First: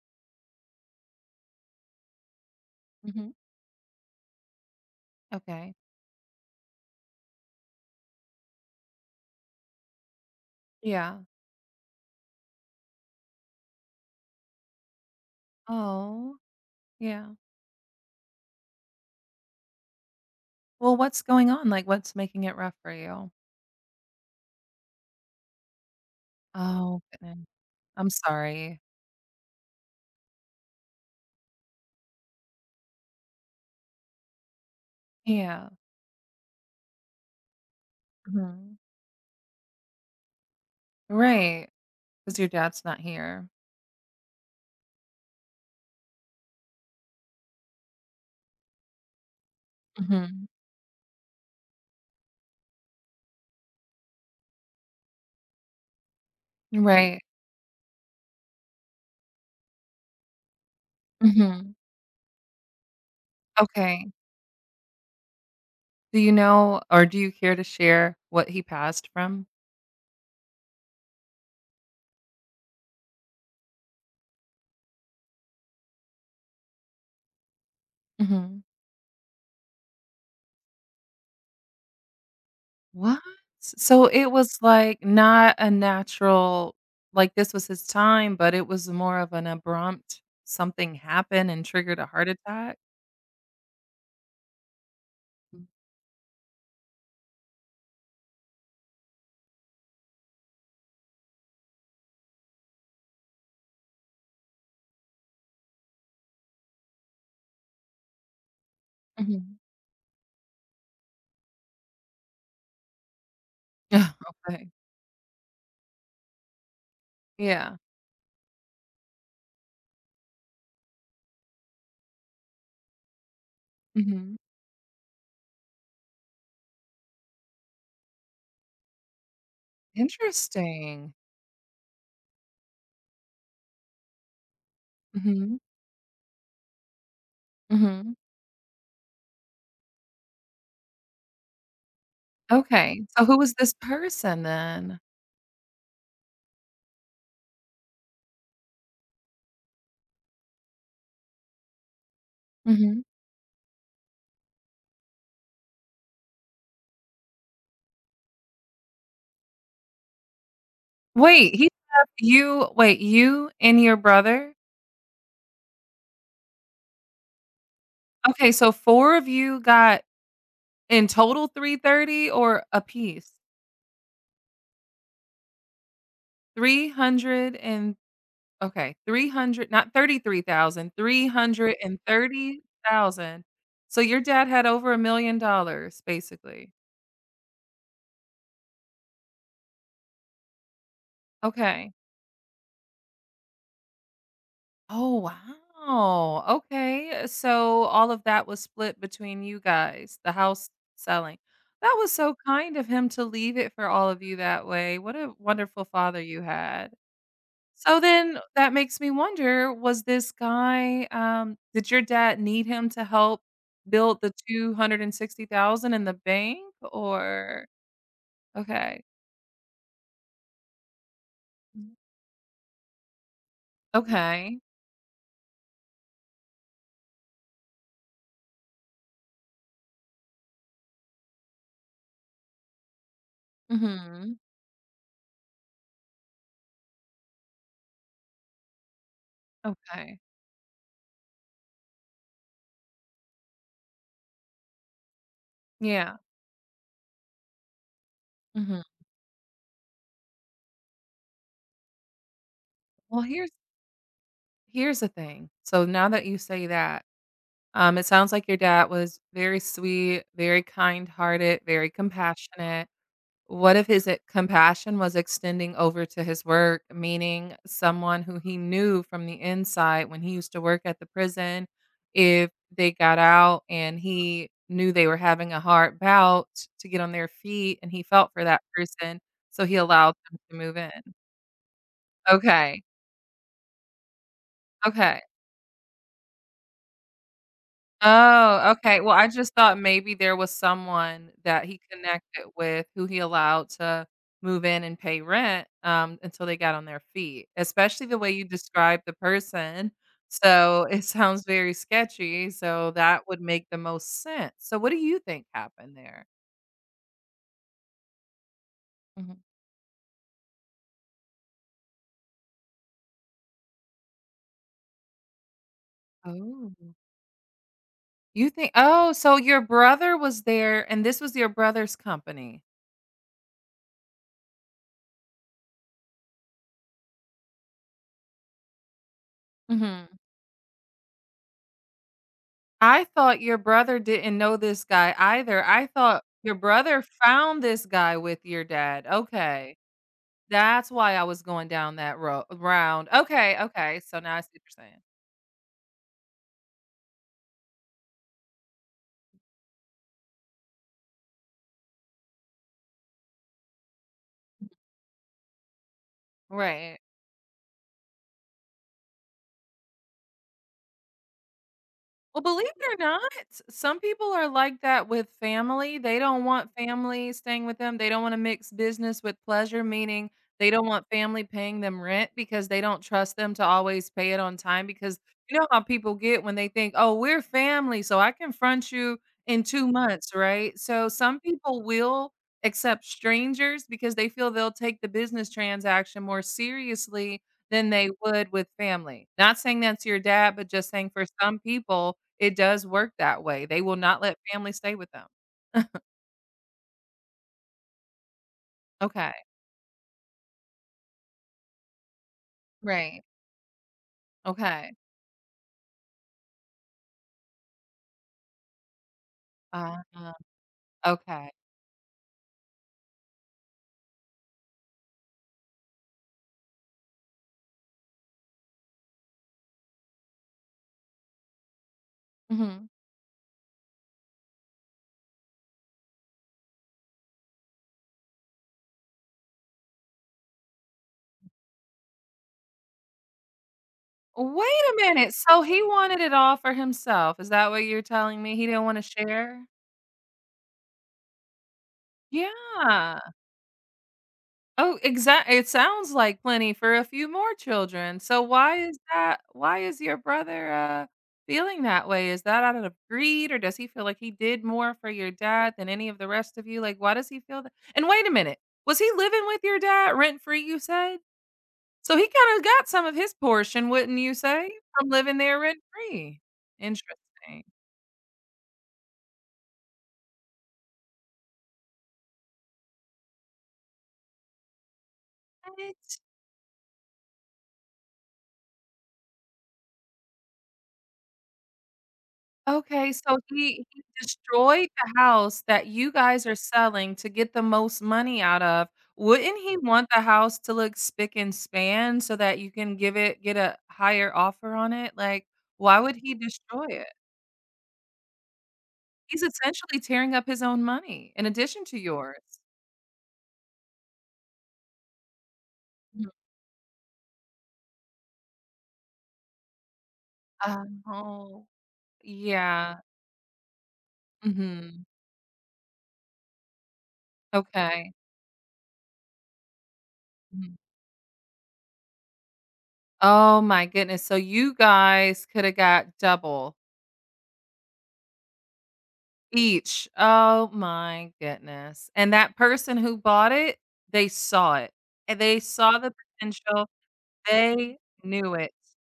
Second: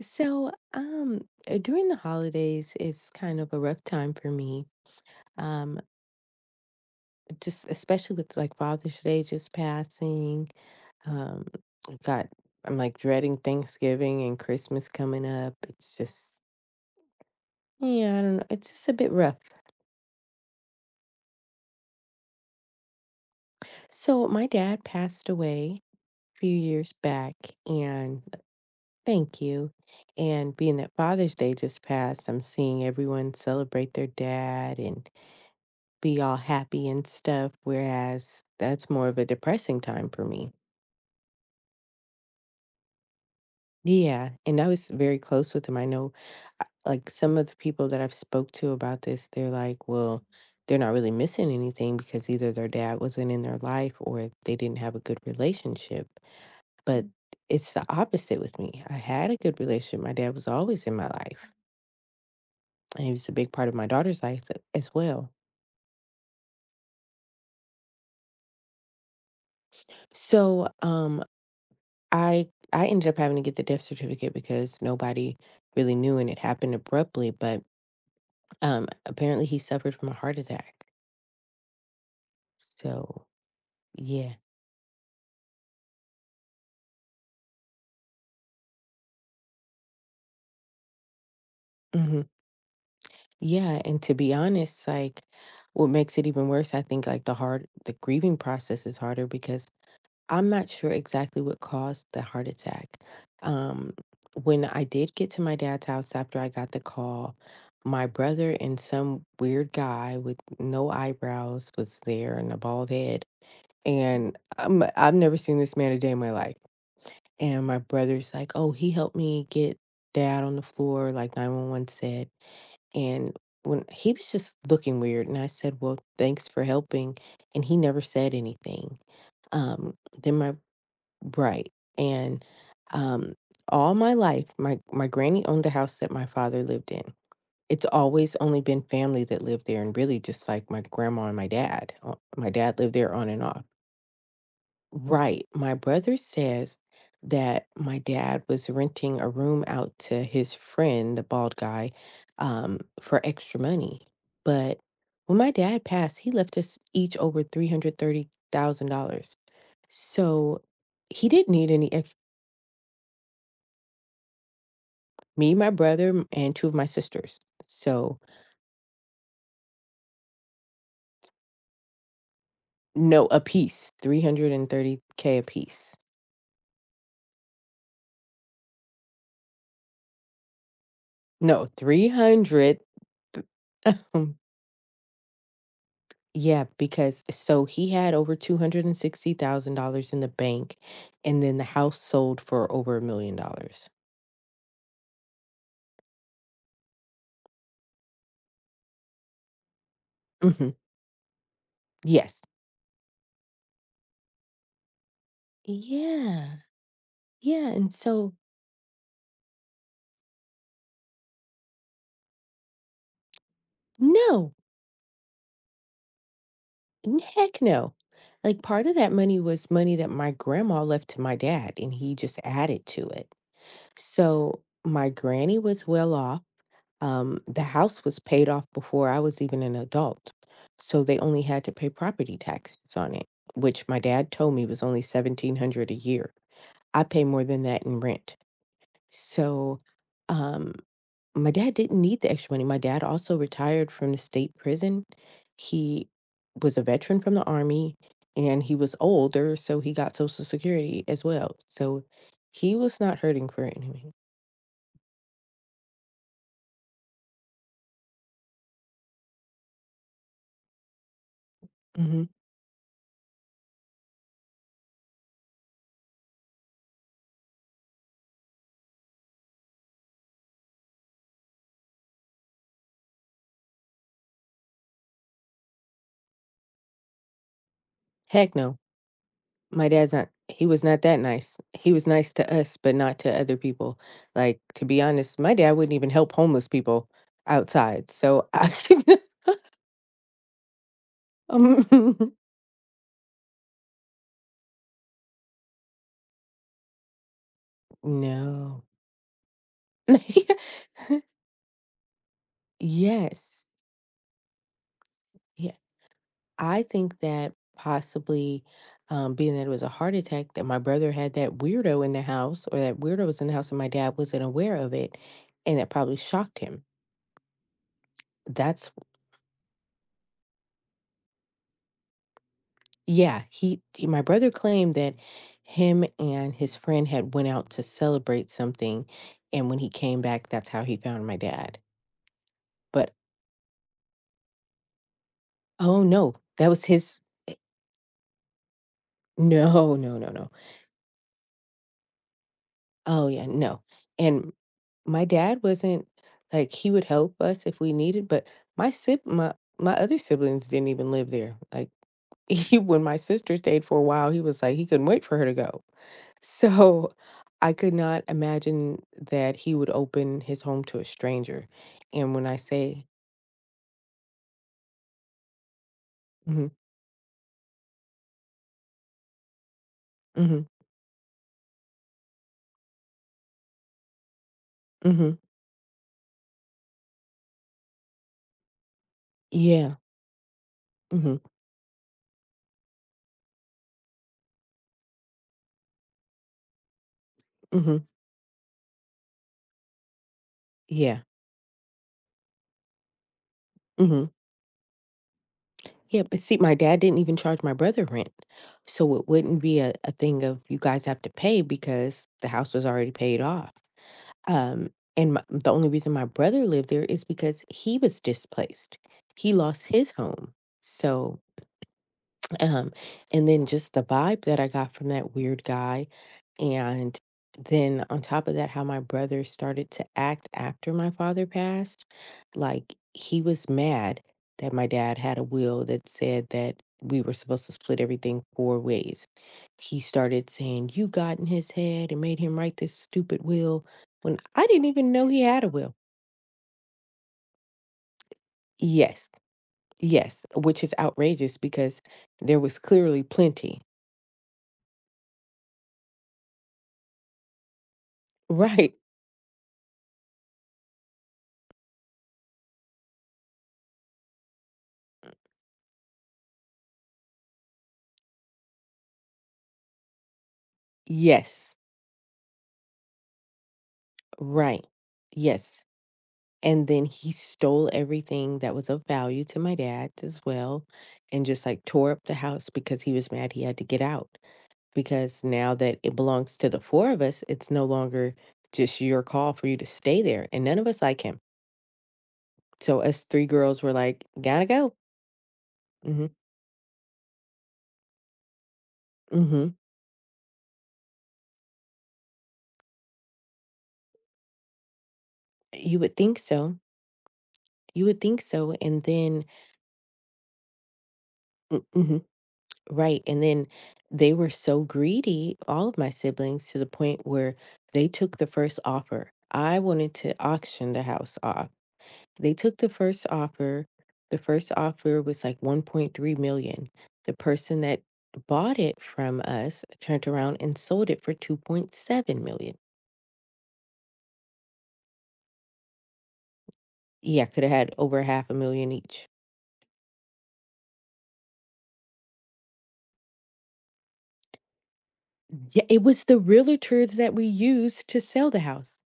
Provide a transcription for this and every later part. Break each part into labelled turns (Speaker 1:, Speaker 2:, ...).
Speaker 1: So, um, During the holidays, it's
Speaker 2: Hmm.
Speaker 1: kind of a rough time for me.
Speaker 2: Okay.
Speaker 1: Um, just especially with like Father's Day just passing.
Speaker 2: Yeah.
Speaker 1: Um, I've got I'm like dreading Thanksgiving and Christmas coming up. It's
Speaker 2: Oh,
Speaker 1: just
Speaker 2: yeah.
Speaker 1: Yeah, I don't know. It's just a bit rough.
Speaker 2: Well, what's going on? Like, what's making it rough for you?
Speaker 1: So my dad passed away a few years
Speaker 2: Oh,
Speaker 1: back,
Speaker 2: goodness. I'm
Speaker 1: and
Speaker 2: sorry.
Speaker 1: thank you. And being that Father's Day just passed, I'm seeing everyone celebrate their dad and
Speaker 2: Yeah.
Speaker 1: be all happy and stuff, whereas
Speaker 2: Hmm.
Speaker 1: that's more of a depressing time for me.
Speaker 2: Right. Because your dad's not here.
Speaker 1: Yeah, and I was very close with him. I know like some of the people that I've spoke to about this, they're like, well,
Speaker 2: Hmm.
Speaker 1: they're not really missing anything because either their dad wasn't in their life or they didn't have a good relationship. But
Speaker 2: Right.
Speaker 1: it's the opposite with me. I had a good relationship. My dad was always in my life.
Speaker 2: Hmm.
Speaker 1: And he was a big part of my
Speaker 2: Okay.
Speaker 1: daughter's life as well.
Speaker 2: Do you know or do you care to share what he passed from?
Speaker 1: So, I ended up having to get the death certificate because nobody really knew and it happened abruptly, but
Speaker 2: Hmm.
Speaker 1: apparently he suffered from a heart attack.
Speaker 2: What?
Speaker 1: So,
Speaker 2: So it
Speaker 1: yeah.
Speaker 2: was like not a natural, like this was his time, but it was more of an abrupt something happened and triggered a
Speaker 1: Hmm.
Speaker 2: heart attack.
Speaker 1: Yeah, and to be honest, like
Speaker 2: Mm,
Speaker 1: what makes it even worse, I think like the grieving process is harder because I'm not sure exactly what caused the heart attack. Um, when I did get to my dad's house after I got the call, my brother and some
Speaker 2: mhm.
Speaker 1: weird guy with no eyebrows was there and a bald head.
Speaker 2: Yeah,
Speaker 1: And
Speaker 2: okay.
Speaker 1: I've never seen this man a day in my life. And
Speaker 2: Yeah.
Speaker 1: my brother's like, oh, he helped me get dad on the floor, like 911 said. And when he was
Speaker 2: Mhm.
Speaker 1: just looking weird, and I said, well, thanks for helping. And he never said anything. Um, then my
Speaker 2: Interesting.
Speaker 1: Right, and, um, all my life, my granny
Speaker 2: Mhm,
Speaker 1: owned the house that my father lived in. It's
Speaker 2: mhm.
Speaker 1: always only been family that lived there and really just, like, my grandma and my dad. My dad lived
Speaker 2: Okay,
Speaker 1: there
Speaker 2: so
Speaker 1: on
Speaker 2: who
Speaker 1: and
Speaker 2: was
Speaker 1: off.
Speaker 2: this person then?
Speaker 1: Right, my brother says that my dad was renting a room out to his friend, the bald guy,
Speaker 2: Mhm.
Speaker 1: for extra money, but when my dad passed, he left us each over $330,000. So, he didn't
Speaker 2: Wait, he
Speaker 1: need any
Speaker 2: left
Speaker 1: extra
Speaker 2: you wait, you and your brother?
Speaker 1: me, my brother, and 2 of my sisters. So,
Speaker 2: Okay, so 4 of you got in total 330 or a
Speaker 1: no,
Speaker 2: piece
Speaker 1: a piece. 330 30K a piece.
Speaker 2: 300 and okay, 300, not 33,000 three
Speaker 1: No,
Speaker 2: hundred and thirty
Speaker 1: 300.
Speaker 2: thousand. So your dad had over $1,000,000
Speaker 1: Yeah,
Speaker 2: basically.
Speaker 1: because so he had over $260,000 in the bank, and then the
Speaker 2: Okay.
Speaker 1: house sold for over $1,000,000.
Speaker 2: Oh, wow. Okay. So all of that was split between you guys, the house
Speaker 1: Mhm.
Speaker 2: selling. That was so
Speaker 1: Yes.
Speaker 2: kind of him to leave it for all of you that way. What a wonderful father you
Speaker 1: Yeah.
Speaker 2: had.
Speaker 1: Yeah, and
Speaker 2: So
Speaker 1: so
Speaker 2: then that makes me wonder, was this guy did your dad need him to help build the
Speaker 1: No,
Speaker 2: 260,000 in the bank
Speaker 1: n heck
Speaker 2: or
Speaker 1: no. Like, part of
Speaker 2: okay.
Speaker 1: that money was money that my grandma left to my dad, and
Speaker 2: Mhm.
Speaker 1: he just added to it. So
Speaker 2: Okay.
Speaker 1: my granny was well off. The house was paid off before I was even an adult. So they only had to pay property taxes on it, which my dad
Speaker 2: Mhm.
Speaker 1: told me was only 1700 a year. I pay more than that in rent. So,
Speaker 2: Okay.
Speaker 1: um my dad didn't need the extra money. My dad also retired from the state prison. He
Speaker 2: Yeah.
Speaker 1: was a veteran from the army and he
Speaker 2: Mhm.
Speaker 1: was older, so he got Social Security as well. So he was not
Speaker 2: Well,
Speaker 1: hurting
Speaker 2: here's
Speaker 1: for anything.
Speaker 2: Here's the thing. So now that you say that, it sounds like your dad was very sweet, very kind-hearted, very
Speaker 1: Mm-hmm.
Speaker 2: compassionate. What if his e compassion was extending over to his work, meaning someone who he knew from the inside when he used to work at the prison, if they got out and he knew they were having a hard bout to get on their feet and he felt for
Speaker 1: Heck
Speaker 2: that
Speaker 1: no.
Speaker 2: person, so he
Speaker 1: My dad's
Speaker 2: allowed
Speaker 1: not
Speaker 2: them to
Speaker 1: he
Speaker 2: move
Speaker 1: was
Speaker 2: in.
Speaker 1: not that nice. He was nice to us,
Speaker 2: Okay,
Speaker 1: but not to other people. Like, to be
Speaker 2: okay.
Speaker 1: honest, my dad wouldn't even help homeless people outside. So I
Speaker 2: Oh, okay. Well, I just thought maybe there was someone that he
Speaker 1: um,
Speaker 2: connected with who he allowed to move in and pay rent, until they got on their feet, especially the way you
Speaker 1: no.
Speaker 2: described the person. So it sounds very sketchy. So that would
Speaker 1: Yes.
Speaker 2: make the most sense. So what do you think
Speaker 1: Yeah.
Speaker 2: happened there?
Speaker 1: I think that possibly,
Speaker 2: Mhm.
Speaker 1: being that it was a heart attack, that my brother had that weirdo in the house, or that weirdo was in the house and my dad wasn't aware of it, and that probably shocked
Speaker 2: Oh,
Speaker 1: him.
Speaker 2: you think?
Speaker 1: That's
Speaker 2: Oh, so your brother was there, and this was your brother's company.
Speaker 1: Yeah, my brother claimed that him and his friend had went out to celebrate something, and when he
Speaker 2: Mhm.
Speaker 1: came back, that's how he found my dad.
Speaker 2: I
Speaker 1: But
Speaker 2: thought your brother didn't know this guy either. I
Speaker 1: oh
Speaker 2: thought
Speaker 1: no,
Speaker 2: your
Speaker 1: that was
Speaker 2: brother
Speaker 1: his
Speaker 2: found this guy with your dad. Okay.
Speaker 1: no, no, no, no.
Speaker 2: That's why I was going down that road round.
Speaker 1: Oh yeah,
Speaker 2: Okay,
Speaker 1: no.
Speaker 2: okay. So now I see
Speaker 1: And
Speaker 2: what you're saying.
Speaker 1: my dad wasn't, like, he would help us if we needed, but my sib my my other siblings didn't even live there. Like he, when my sister stayed for a while, he was like he couldn't wait for her to go.
Speaker 2: Right.
Speaker 1: So I could not imagine that he would open his home to a stranger. And
Speaker 2: Well,
Speaker 1: when I
Speaker 2: believe it or
Speaker 1: say,
Speaker 2: not, some people are like that with family. They don't
Speaker 1: Hmm.
Speaker 2: want family staying with them. They don't want to mix business with pleasure, meaning
Speaker 1: Hmm.
Speaker 2: they don't want family paying them rent because they don't trust them to always pay it on time. Because
Speaker 1: Hmm.
Speaker 2: you know how people get when they think, oh, we're family, so I confront you in two
Speaker 1: Yeah.
Speaker 2: months, right? So
Speaker 1: Hmm.
Speaker 2: some people will accept strangers because they feel they'll take the business transaction more seriously than
Speaker 1: Hmm.
Speaker 2: they would with family. Not saying that's your dad, but just saying
Speaker 1: Yeah.
Speaker 2: for some people, it does work that way. They will not
Speaker 1: Hmm.
Speaker 2: let family stay with them.
Speaker 1: Yeah, but see, my dad didn't even charge my brother rent. So it
Speaker 2: Okay.
Speaker 1: wouldn't be a thing of you guys have to pay because the house was already
Speaker 2: Right.
Speaker 1: paid off. Um,
Speaker 2: Okay.
Speaker 1: and the only reason my brother lived there is because he was displaced. He lost his
Speaker 2: Uh,
Speaker 1: home. So.
Speaker 2: okay.
Speaker 1: Um, and then just the vibe that I got from that weird guy. And then on top of that, how my brother started to act after my father passed.
Speaker 2: Mhm.
Speaker 1: Like he was mad that my dad had a will that said that we were supposed to split everything four ways. He started saying, "You got in his head and made him write this stupid will," when I
Speaker 2: Wait
Speaker 1: didn't
Speaker 2: a
Speaker 1: even know
Speaker 2: minute.
Speaker 1: he
Speaker 2: So
Speaker 1: had a
Speaker 2: he
Speaker 1: will.
Speaker 2: wanted it all for himself. Is that what you're telling me? He didn't want to
Speaker 1: Yes,
Speaker 2: share?
Speaker 1: yes, which is outrageous because there was
Speaker 2: Yeah.
Speaker 1: clearly plenty.
Speaker 2: Oh, exactly. It sounds like plenty for a few more children. So why
Speaker 1: Right.
Speaker 2: is that, why is your brother, feeling that way? Is that out of greed, or does he feel like he did more for your dad than any of the rest of you? Like, why does he feel that? And wait a minute, was he living with your dad rent free, you said?
Speaker 1: Yes,
Speaker 2: So he kinda got some of his portion, wouldn't you say,
Speaker 1: right.
Speaker 2: from living there rent
Speaker 1: Yes.
Speaker 2: free?
Speaker 1: And then he
Speaker 2: Interesting.
Speaker 1: stole everything that was of value to my dad as well and just like tore up the house because he was mad he had to get out. Because now that it
Speaker 2: What?
Speaker 1: belongs to the four of us, it's no longer just your call for you to stay there. And none of us like him. So
Speaker 2: Okay,
Speaker 1: us
Speaker 2: so
Speaker 1: three girls
Speaker 2: he
Speaker 1: were
Speaker 2: he
Speaker 1: like, gotta
Speaker 2: destroyed
Speaker 1: go.
Speaker 2: the house that you
Speaker 1: Mm-hmm.
Speaker 2: guys are selling to get the most money out of. Wouldn't
Speaker 1: Mm-hmm.
Speaker 2: he want the house to look spick and span so that you can give it get a higher offer on it? Like,
Speaker 1: You
Speaker 2: why
Speaker 1: would
Speaker 2: would he
Speaker 1: think so.
Speaker 2: destroy it?
Speaker 1: You would think so.
Speaker 2: He's essentially tearing up his own money in
Speaker 1: Mm,
Speaker 2: addition to
Speaker 1: mm-hmm.
Speaker 2: yours.
Speaker 1: Right. And then they were so greedy, all of my
Speaker 2: Mhm.
Speaker 1: siblings, to the point where they took the first offer. I wanted to auction the house
Speaker 2: Oh,
Speaker 1: off. They took the
Speaker 2: yeah.
Speaker 1: first offer. The first
Speaker 2: Mhm.
Speaker 1: offer was like 1.3 million. The person that
Speaker 2: Okay.
Speaker 1: bought it from us turned around
Speaker 2: Mhm.
Speaker 1: and sold it for 2.7 million.
Speaker 2: Oh my goodness. So you guys coulda got double.
Speaker 1: Yeah, could have had over half a million each.
Speaker 2: Each. Oh my goodness. And that person who bought it, they saw it, and they
Speaker 1: Yeah,
Speaker 2: saw
Speaker 1: it
Speaker 2: the
Speaker 1: was the
Speaker 2: potential.
Speaker 1: realtor that we
Speaker 2: They
Speaker 1: used to sell
Speaker 2: knew
Speaker 1: the
Speaker 2: it.
Speaker 1: house.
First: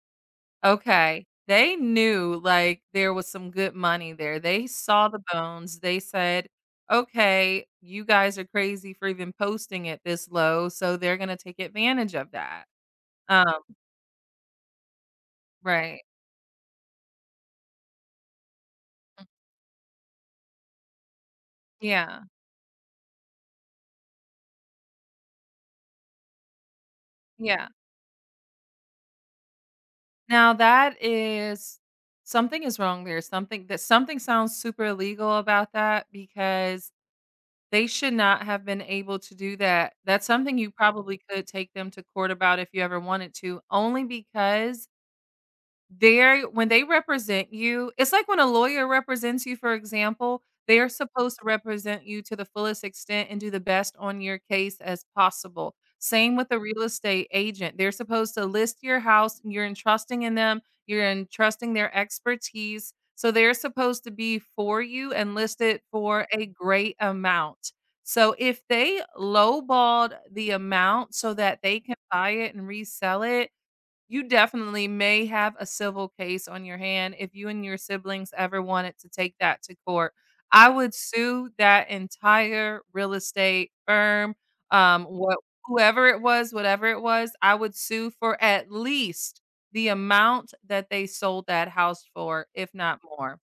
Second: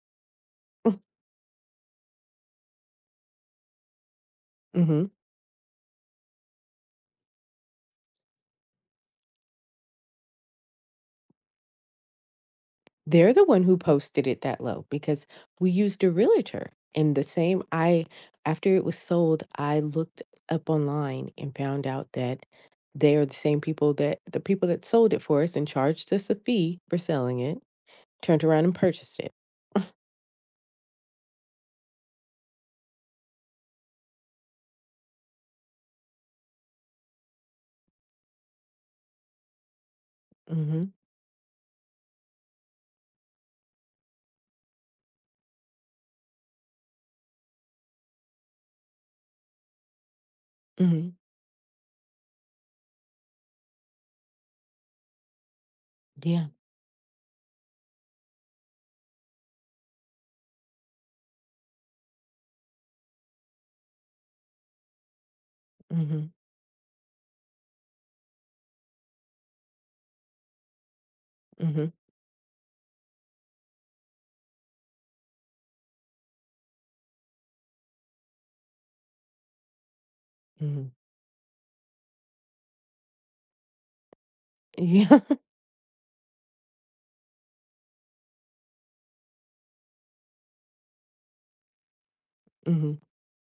Speaker 2: Okay. They knew, like, there was some good money there. They
Speaker 1: Hmm.
Speaker 2: saw the bones. They said, "Okay, you guys are crazy for even posting it this low, so they're gonna take advantage of that."
Speaker 1: They're the
Speaker 2: Um,
Speaker 1: one who posted it that low because we used
Speaker 2: right.
Speaker 1: a realtor, and the same I after it was sold, I looked up online and found out
Speaker 2: Yeah.
Speaker 1: that they are the same people that the people that sold it for us and charged us a fee for selling it,
Speaker 2: Yeah.
Speaker 1: turned around and purchased it.
Speaker 2: Now that is, something is wrong there. Something, that something sounds super illegal about that because they should not have been able to do that. That's something you
Speaker 1: Mhm.
Speaker 2: probably could take them to court about if you ever wanted to, only because they're, when they represent you, it's like when a lawyer represents you, for example, they are
Speaker 1: Mhm.
Speaker 2: supposed to represent you to the fullest extent and do the best on your case as possible. Same with
Speaker 1: Yeah.
Speaker 2: a real estate agent. They're supposed to list your house, you're entrusting in them, you're entrusting their expertise. So they're supposed to be for you and listed for
Speaker 1: Mhm.
Speaker 2: a great amount. So if they lowballed the amount so that they
Speaker 1: Mhm.
Speaker 2: can buy it and resell it, you definitely may have a civil case on your hand if you and your siblings ever wanted to take that to court. I
Speaker 1: Mhm.
Speaker 2: would sue that entire real estate firm,
Speaker 1: Yeah.
Speaker 2: what whoever it was, whatever it was, I would sue for at least the amount that they sold that house for, if
Speaker 1: Mhm.
Speaker 2: not more.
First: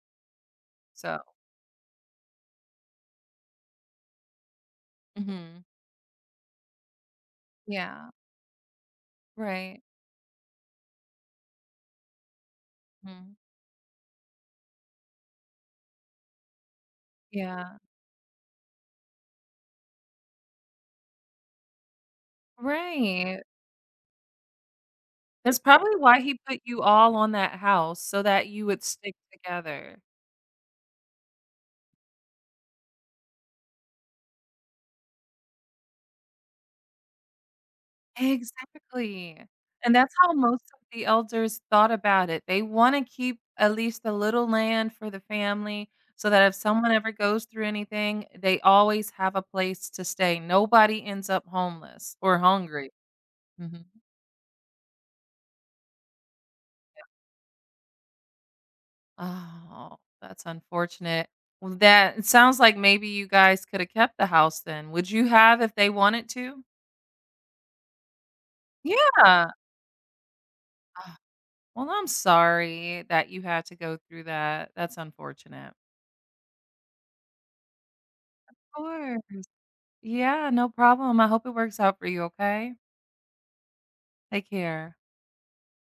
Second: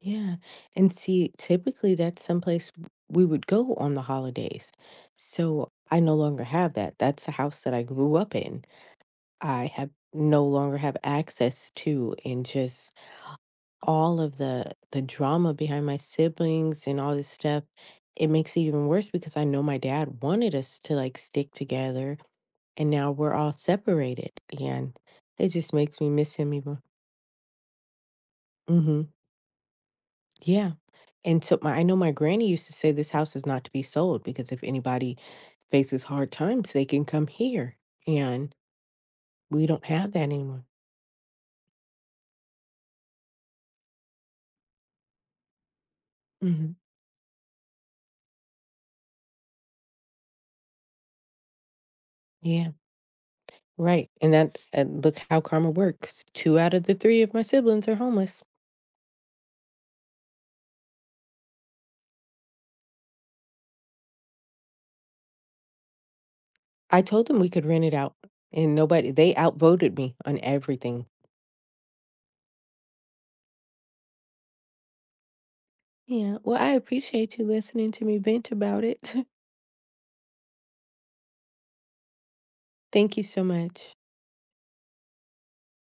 Speaker 1: Yeah. And
Speaker 2: So,
Speaker 1: see, typically that's someplace we would go on the holidays.
Speaker 2: mhm.
Speaker 1: So I no longer have that. That's the house that I
Speaker 2: Yeah,
Speaker 1: grew up in. I
Speaker 2: right.
Speaker 1: have no longer have access to, and just
Speaker 2: Mhm.
Speaker 1: all of the drama behind my siblings and all this stuff,
Speaker 2: Yeah,
Speaker 1: it makes it even worse because I know my dad wanted us to like stick together and now we're
Speaker 2: right.
Speaker 1: all separated and it
Speaker 2: That's
Speaker 1: just
Speaker 2: probably
Speaker 1: makes me
Speaker 2: why
Speaker 1: miss
Speaker 2: he
Speaker 1: him
Speaker 2: put
Speaker 1: even.
Speaker 2: you all on that house so that you would
Speaker 1: Mhm.
Speaker 2: stick together.
Speaker 1: Yeah. And so my I know my granny used to say this house is not to be sold because if anybody faces hard times they can come here, and
Speaker 2: Exactly,
Speaker 1: we don't
Speaker 2: and
Speaker 1: have
Speaker 2: that's
Speaker 1: that
Speaker 2: how
Speaker 1: anymore.
Speaker 2: most of the elders thought about it. They wanna keep at least a little land for the family so that if
Speaker 1: Mhm.
Speaker 2: someone ever goes through anything, they always have a place to stay. Nobody ends up homeless or
Speaker 1: Yeah.
Speaker 2: hungry. Mhm.
Speaker 1: Right, and look how karma works. 2 out of the 3 of my siblings are homeless.
Speaker 2: Oh, that's unfortunate. Well, that, it sounds like maybe you guys coulda kept the house then. Would you have if they wanted to?
Speaker 1: I told them we could rent it out, and
Speaker 2: Yeah.
Speaker 1: nobody they
Speaker 2: Ah,
Speaker 1: outvoted me on everything.
Speaker 2: well, I'm sorry that you had to go through that. That's unfortunate.
Speaker 1: Yeah, well, I appreciate you listening to me vent
Speaker 2: Of
Speaker 1: about it.
Speaker 2: course. Yeah, no problem. I hope it works out for you, okay?
Speaker 1: Thank you so much.
Speaker 2: Take care.